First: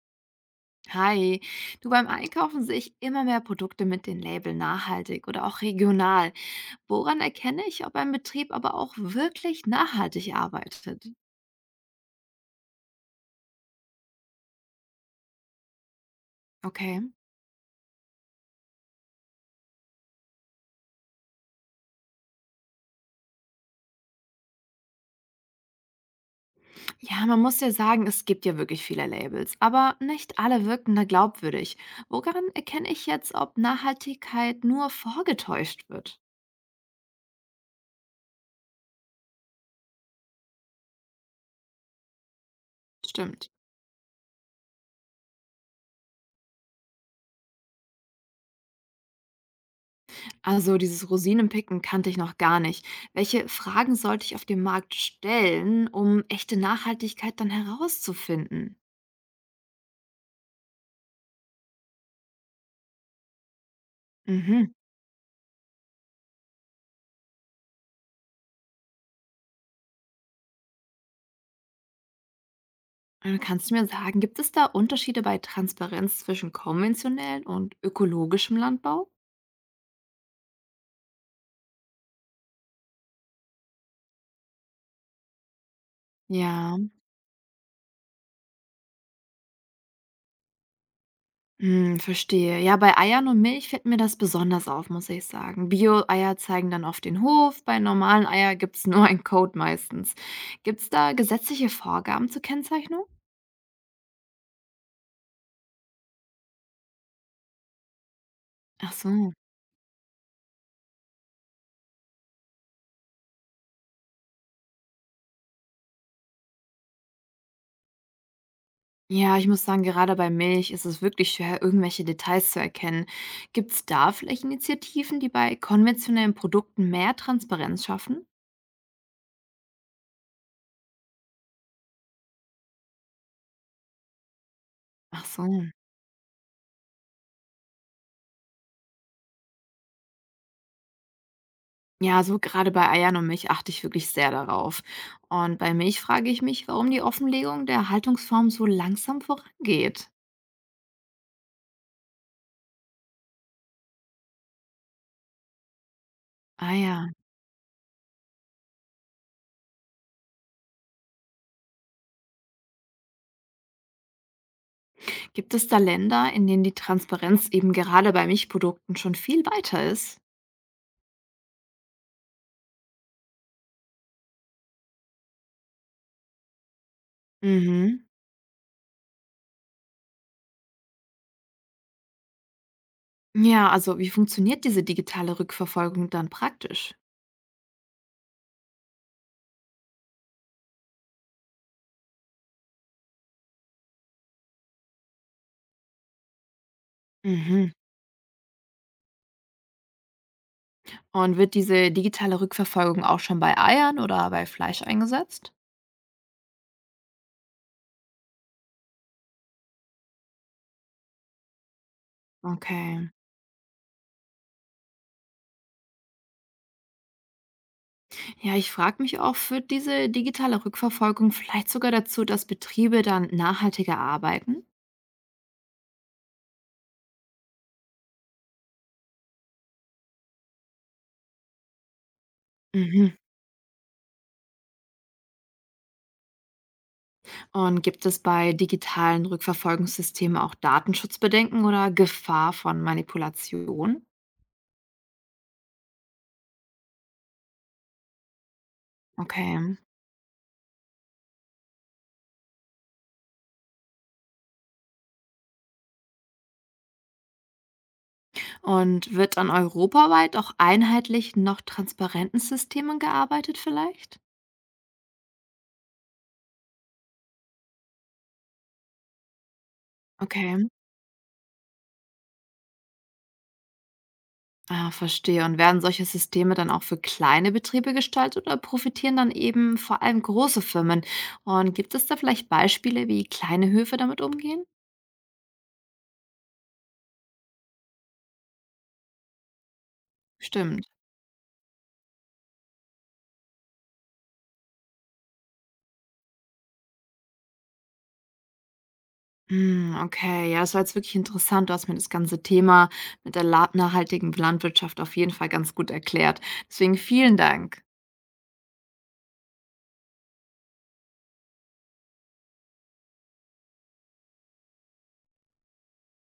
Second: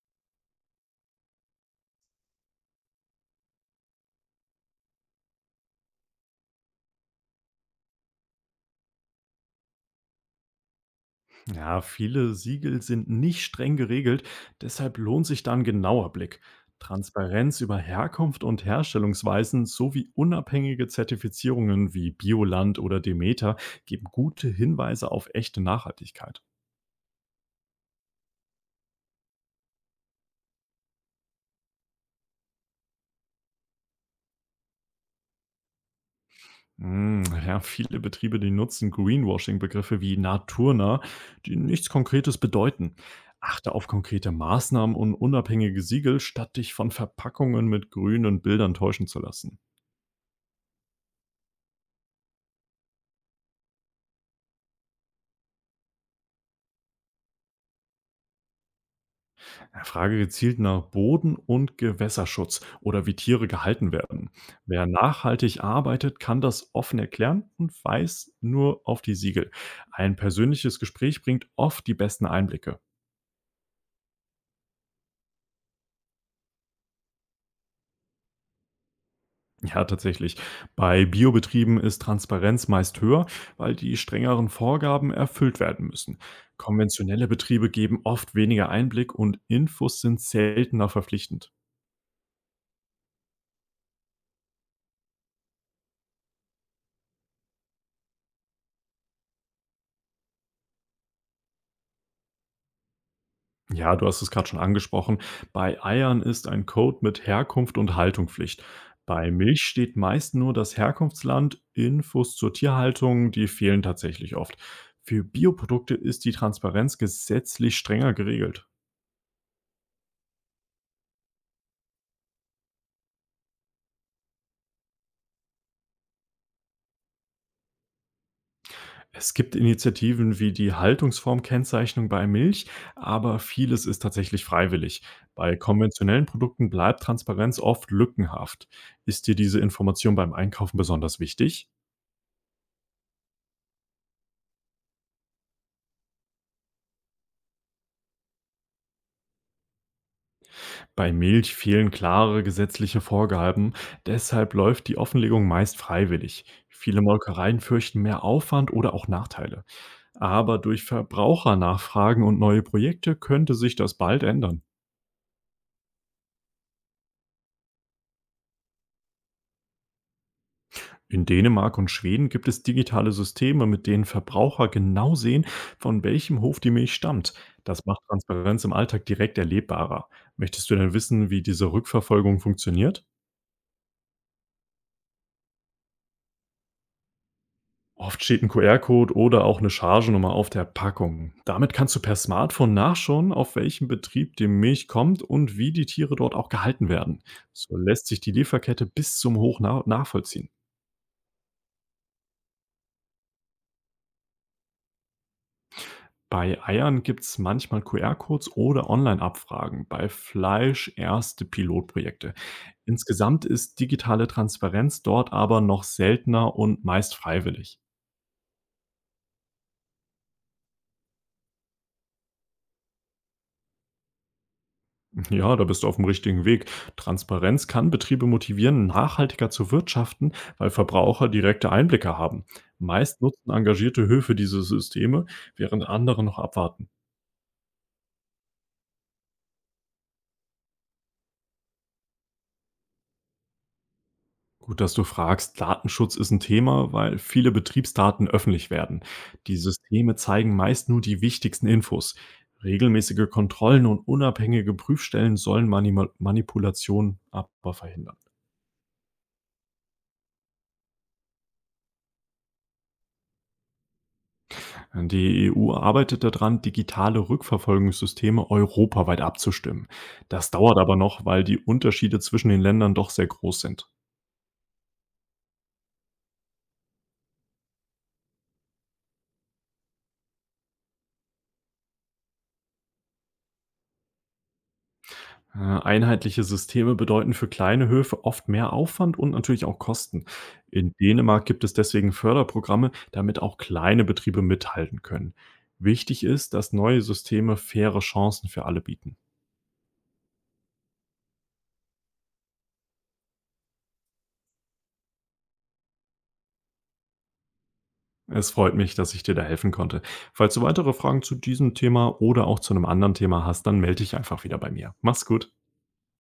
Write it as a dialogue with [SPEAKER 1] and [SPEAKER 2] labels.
[SPEAKER 1] Hi, du beim Einkaufen sehe ich immer mehr Produkte mit dem Label nachhaltig oder auch regional. Woran erkenne ich, ob ein Betrieb aber auch wirklich nachhaltig arbeitet?
[SPEAKER 2] Ja, viele Siegel sind nicht streng geregelt, deshalb lohnt sich da ein genauer Blick.
[SPEAKER 1] Okay.
[SPEAKER 2] Transparenz über Herkunft und Herstellungsweisen sowie unabhängige Zertifizierungen wie Bioland oder Demeter geben gute Hinweise auf echte Nachhaltigkeit.
[SPEAKER 1] Ja, man muss ja sagen, es gibt ja wirklich viele Labels, aber nicht alle wirken da glaubwürdig. Woran erkenne ich jetzt, ob Nachhaltigkeit nur vorgetäuscht wird?
[SPEAKER 2] Hm, ja, viele Betriebe, die nutzen Greenwashing-Begriffe wie naturnah, die nichts Konkretes bedeuten.
[SPEAKER 1] Stimmt.
[SPEAKER 2] Achte auf konkrete Maßnahmen und unabhängige Siegel, statt dich von Verpackungen mit grünen Bildern täuschen zu lassen.
[SPEAKER 1] Also dieses Rosinenpicken kannte ich noch gar nicht. Welche Fragen sollte ich auf dem Markt stellen, um echte Nachhaltigkeit dann herauszufinden?
[SPEAKER 2] Ja, frage gezielt nach Boden- und Gewässerschutz oder wie Tiere gehalten werden.
[SPEAKER 1] Mhm.
[SPEAKER 2] Wer nachhaltig arbeitet, kann das offen erklären und weiß nur auf die Siegel. Ein persönliches Gespräch bringt oft die besten Einblicke.
[SPEAKER 1] Und kannst du mir sagen, gibt es da Unterschiede bei Transparenz zwischen konventionellem und ökologischem Landbau?
[SPEAKER 2] Ja, tatsächlich. Bei Biobetrieben ist Transparenz meist höher, weil die strengeren Vorgaben erfüllt werden müssen.
[SPEAKER 1] Ja,
[SPEAKER 2] Konventionelle Betriebe geben oft weniger Einblick und Infos sind seltener verpflichtend.
[SPEAKER 1] hm, verstehe. Ja, bei Eiern und Milch fällt mir das besonders auf, muss ich sagen. Bio-Eier zeigen dann auf den Hof, bei normalen Eier gibt es nur einen Code meistens. Gibt es da gesetzliche Vorgaben zur Kennzeichnung?
[SPEAKER 2] Ja, du hast es gerade schon angesprochen. Bei Eiern ist ein Code mit Herkunft und Haltung Pflicht.
[SPEAKER 1] Ach
[SPEAKER 2] Bei
[SPEAKER 1] so.
[SPEAKER 2] Milch steht meist nur das Herkunftsland, Infos zur Tierhaltung, die fehlen tatsächlich oft. Für Bioprodukte ist die Transparenz gesetzlich strenger geregelt.
[SPEAKER 1] Ja, ich muss sagen, gerade bei Milch ist es wirklich schwer, irgendwelche Details zu erkennen. Gibt es da vielleicht Initiativen, die bei konventionellen Produkten mehr Transparenz schaffen?
[SPEAKER 2] Es gibt Initiativen wie die Haltungsformkennzeichnung bei Milch, aber vieles ist tatsächlich freiwillig.
[SPEAKER 1] Ach so.
[SPEAKER 2] Bei konventionellen Produkten bleibt Transparenz oft lückenhaft. Ist dir diese Information beim Einkaufen besonders wichtig?
[SPEAKER 1] Ja, so gerade bei Eiern und Milch achte ich wirklich sehr darauf. Und bei Milch frage ich mich, warum die Offenlegung der Haltungsform so langsam vorangeht.
[SPEAKER 2] Bei Milch fehlen klare gesetzliche Vorgaben, deshalb läuft die Offenlegung meist freiwillig.
[SPEAKER 1] Ah
[SPEAKER 2] Viele
[SPEAKER 1] ja.
[SPEAKER 2] Molkereien fürchten mehr Aufwand oder auch Nachteile. Aber durch Verbrauchernachfragen und neue Projekte könnte sich das bald ändern.
[SPEAKER 1] Gibt es da Länder, in denen die Transparenz eben gerade bei Milchprodukten schon viel weiter ist?
[SPEAKER 2] In Dänemark und Schweden gibt es digitale Systeme, mit denen Verbraucher genau sehen, von welchem Hof die Milch stammt. Das macht
[SPEAKER 1] Mhm.
[SPEAKER 2] Transparenz im Alltag direkt erlebbarer. Möchtest du denn wissen, wie diese Rückverfolgung funktioniert?
[SPEAKER 1] Ja, also wie funktioniert diese digitale Rückverfolgung dann praktisch?
[SPEAKER 2] Oft steht 'n QR-Code oder auch eine Chargennummer auf der Packung. Damit kannst du per Smartphone nachschauen, auf welchem Betrieb die Milch kommt und wie die Tiere dort auch gehalten werden.
[SPEAKER 1] Mhm.
[SPEAKER 2] So lässt sich die Lieferkette bis zum Hoch nachvollziehen.
[SPEAKER 1] Und wird diese digitale Rückverfolgung auch schon bei Eiern oder bei Fleisch eingesetzt?
[SPEAKER 2] Bei Eiern gibt es manchmal QR-Codes oder Online-Abfragen, bei Fleisch erste Pilotprojekte.
[SPEAKER 1] Okay.
[SPEAKER 2] Insgesamt ist digitale Transparenz dort aber noch seltener und meist freiwillig.
[SPEAKER 1] Ja, ich frage mich auch, führt diese digitale Rückverfolgung vielleicht sogar dazu, dass Betriebe dann nachhaltiger arbeiten?
[SPEAKER 2] Ja, da bist du auf dem richtigen Weg. Transparenz kann Betriebe motivieren, nachhaltiger zu wirtschaften, weil Verbraucher direkte Einblicke haben.
[SPEAKER 1] Mhm.
[SPEAKER 2] Meist nutzen engagierte Höfe diese Systeme, während andere noch abwarten.
[SPEAKER 1] Und gibt es bei digitalen Rückverfolgungssystemen auch Datenschutzbedenken oder Gefahr von Manipulation?
[SPEAKER 2] Gut, dass du fragst. Datenschutz ist ein Thema, weil viele Betriebsdaten öffentlich werden. Die
[SPEAKER 1] Okay.
[SPEAKER 2] Systeme zeigen meist nur die wichtigsten Infos. Regelmäßige Kontrollen und unabhängige Prüfstellen sollen Manipulationen aber verhindern.
[SPEAKER 1] Und wird dann europaweit auch einheitlich noch transparenten Systemen gearbeitet vielleicht?
[SPEAKER 2] Die EU arbeitet daran, digitale Rückverfolgungssysteme europaweit abzustimmen. Das
[SPEAKER 1] Okay.
[SPEAKER 2] dauert aber noch, weil die Unterschiede zwischen den Ländern doch sehr groß sind.
[SPEAKER 1] Ah, verstehe. Und werden solche Systeme dann auch für kleine Betriebe gestaltet oder profitieren dann eben vor allem große Firmen? Und gibt es da vielleicht Beispiele, wie kleine Höfe damit umgehen?
[SPEAKER 2] Einheitliche Systeme bedeuten für kleine Höfe oft mehr Aufwand und natürlich auch Kosten.
[SPEAKER 1] Stimmt.
[SPEAKER 2] In Dänemark gibt es deswegen Förderprogramme, damit auch kleine Betriebe mithalten können. Wichtig ist, dass neue Systeme faire Chancen für alle bieten.
[SPEAKER 1] Hm, okay, ja, es war jetzt wirklich interessant. Du hast mir das ganze Thema mit der nachhaltigen Landwirtschaft auf jeden Fall ganz gut erklärt. Deswegen vielen Dank.
[SPEAKER 2] Es freut mich, dass ich dir da helfen konnte. Falls du weitere Fragen zu diesem Thema oder auch zu einem anderen Thema hast, dann melde dich einfach wieder bei mir. Mach's gut.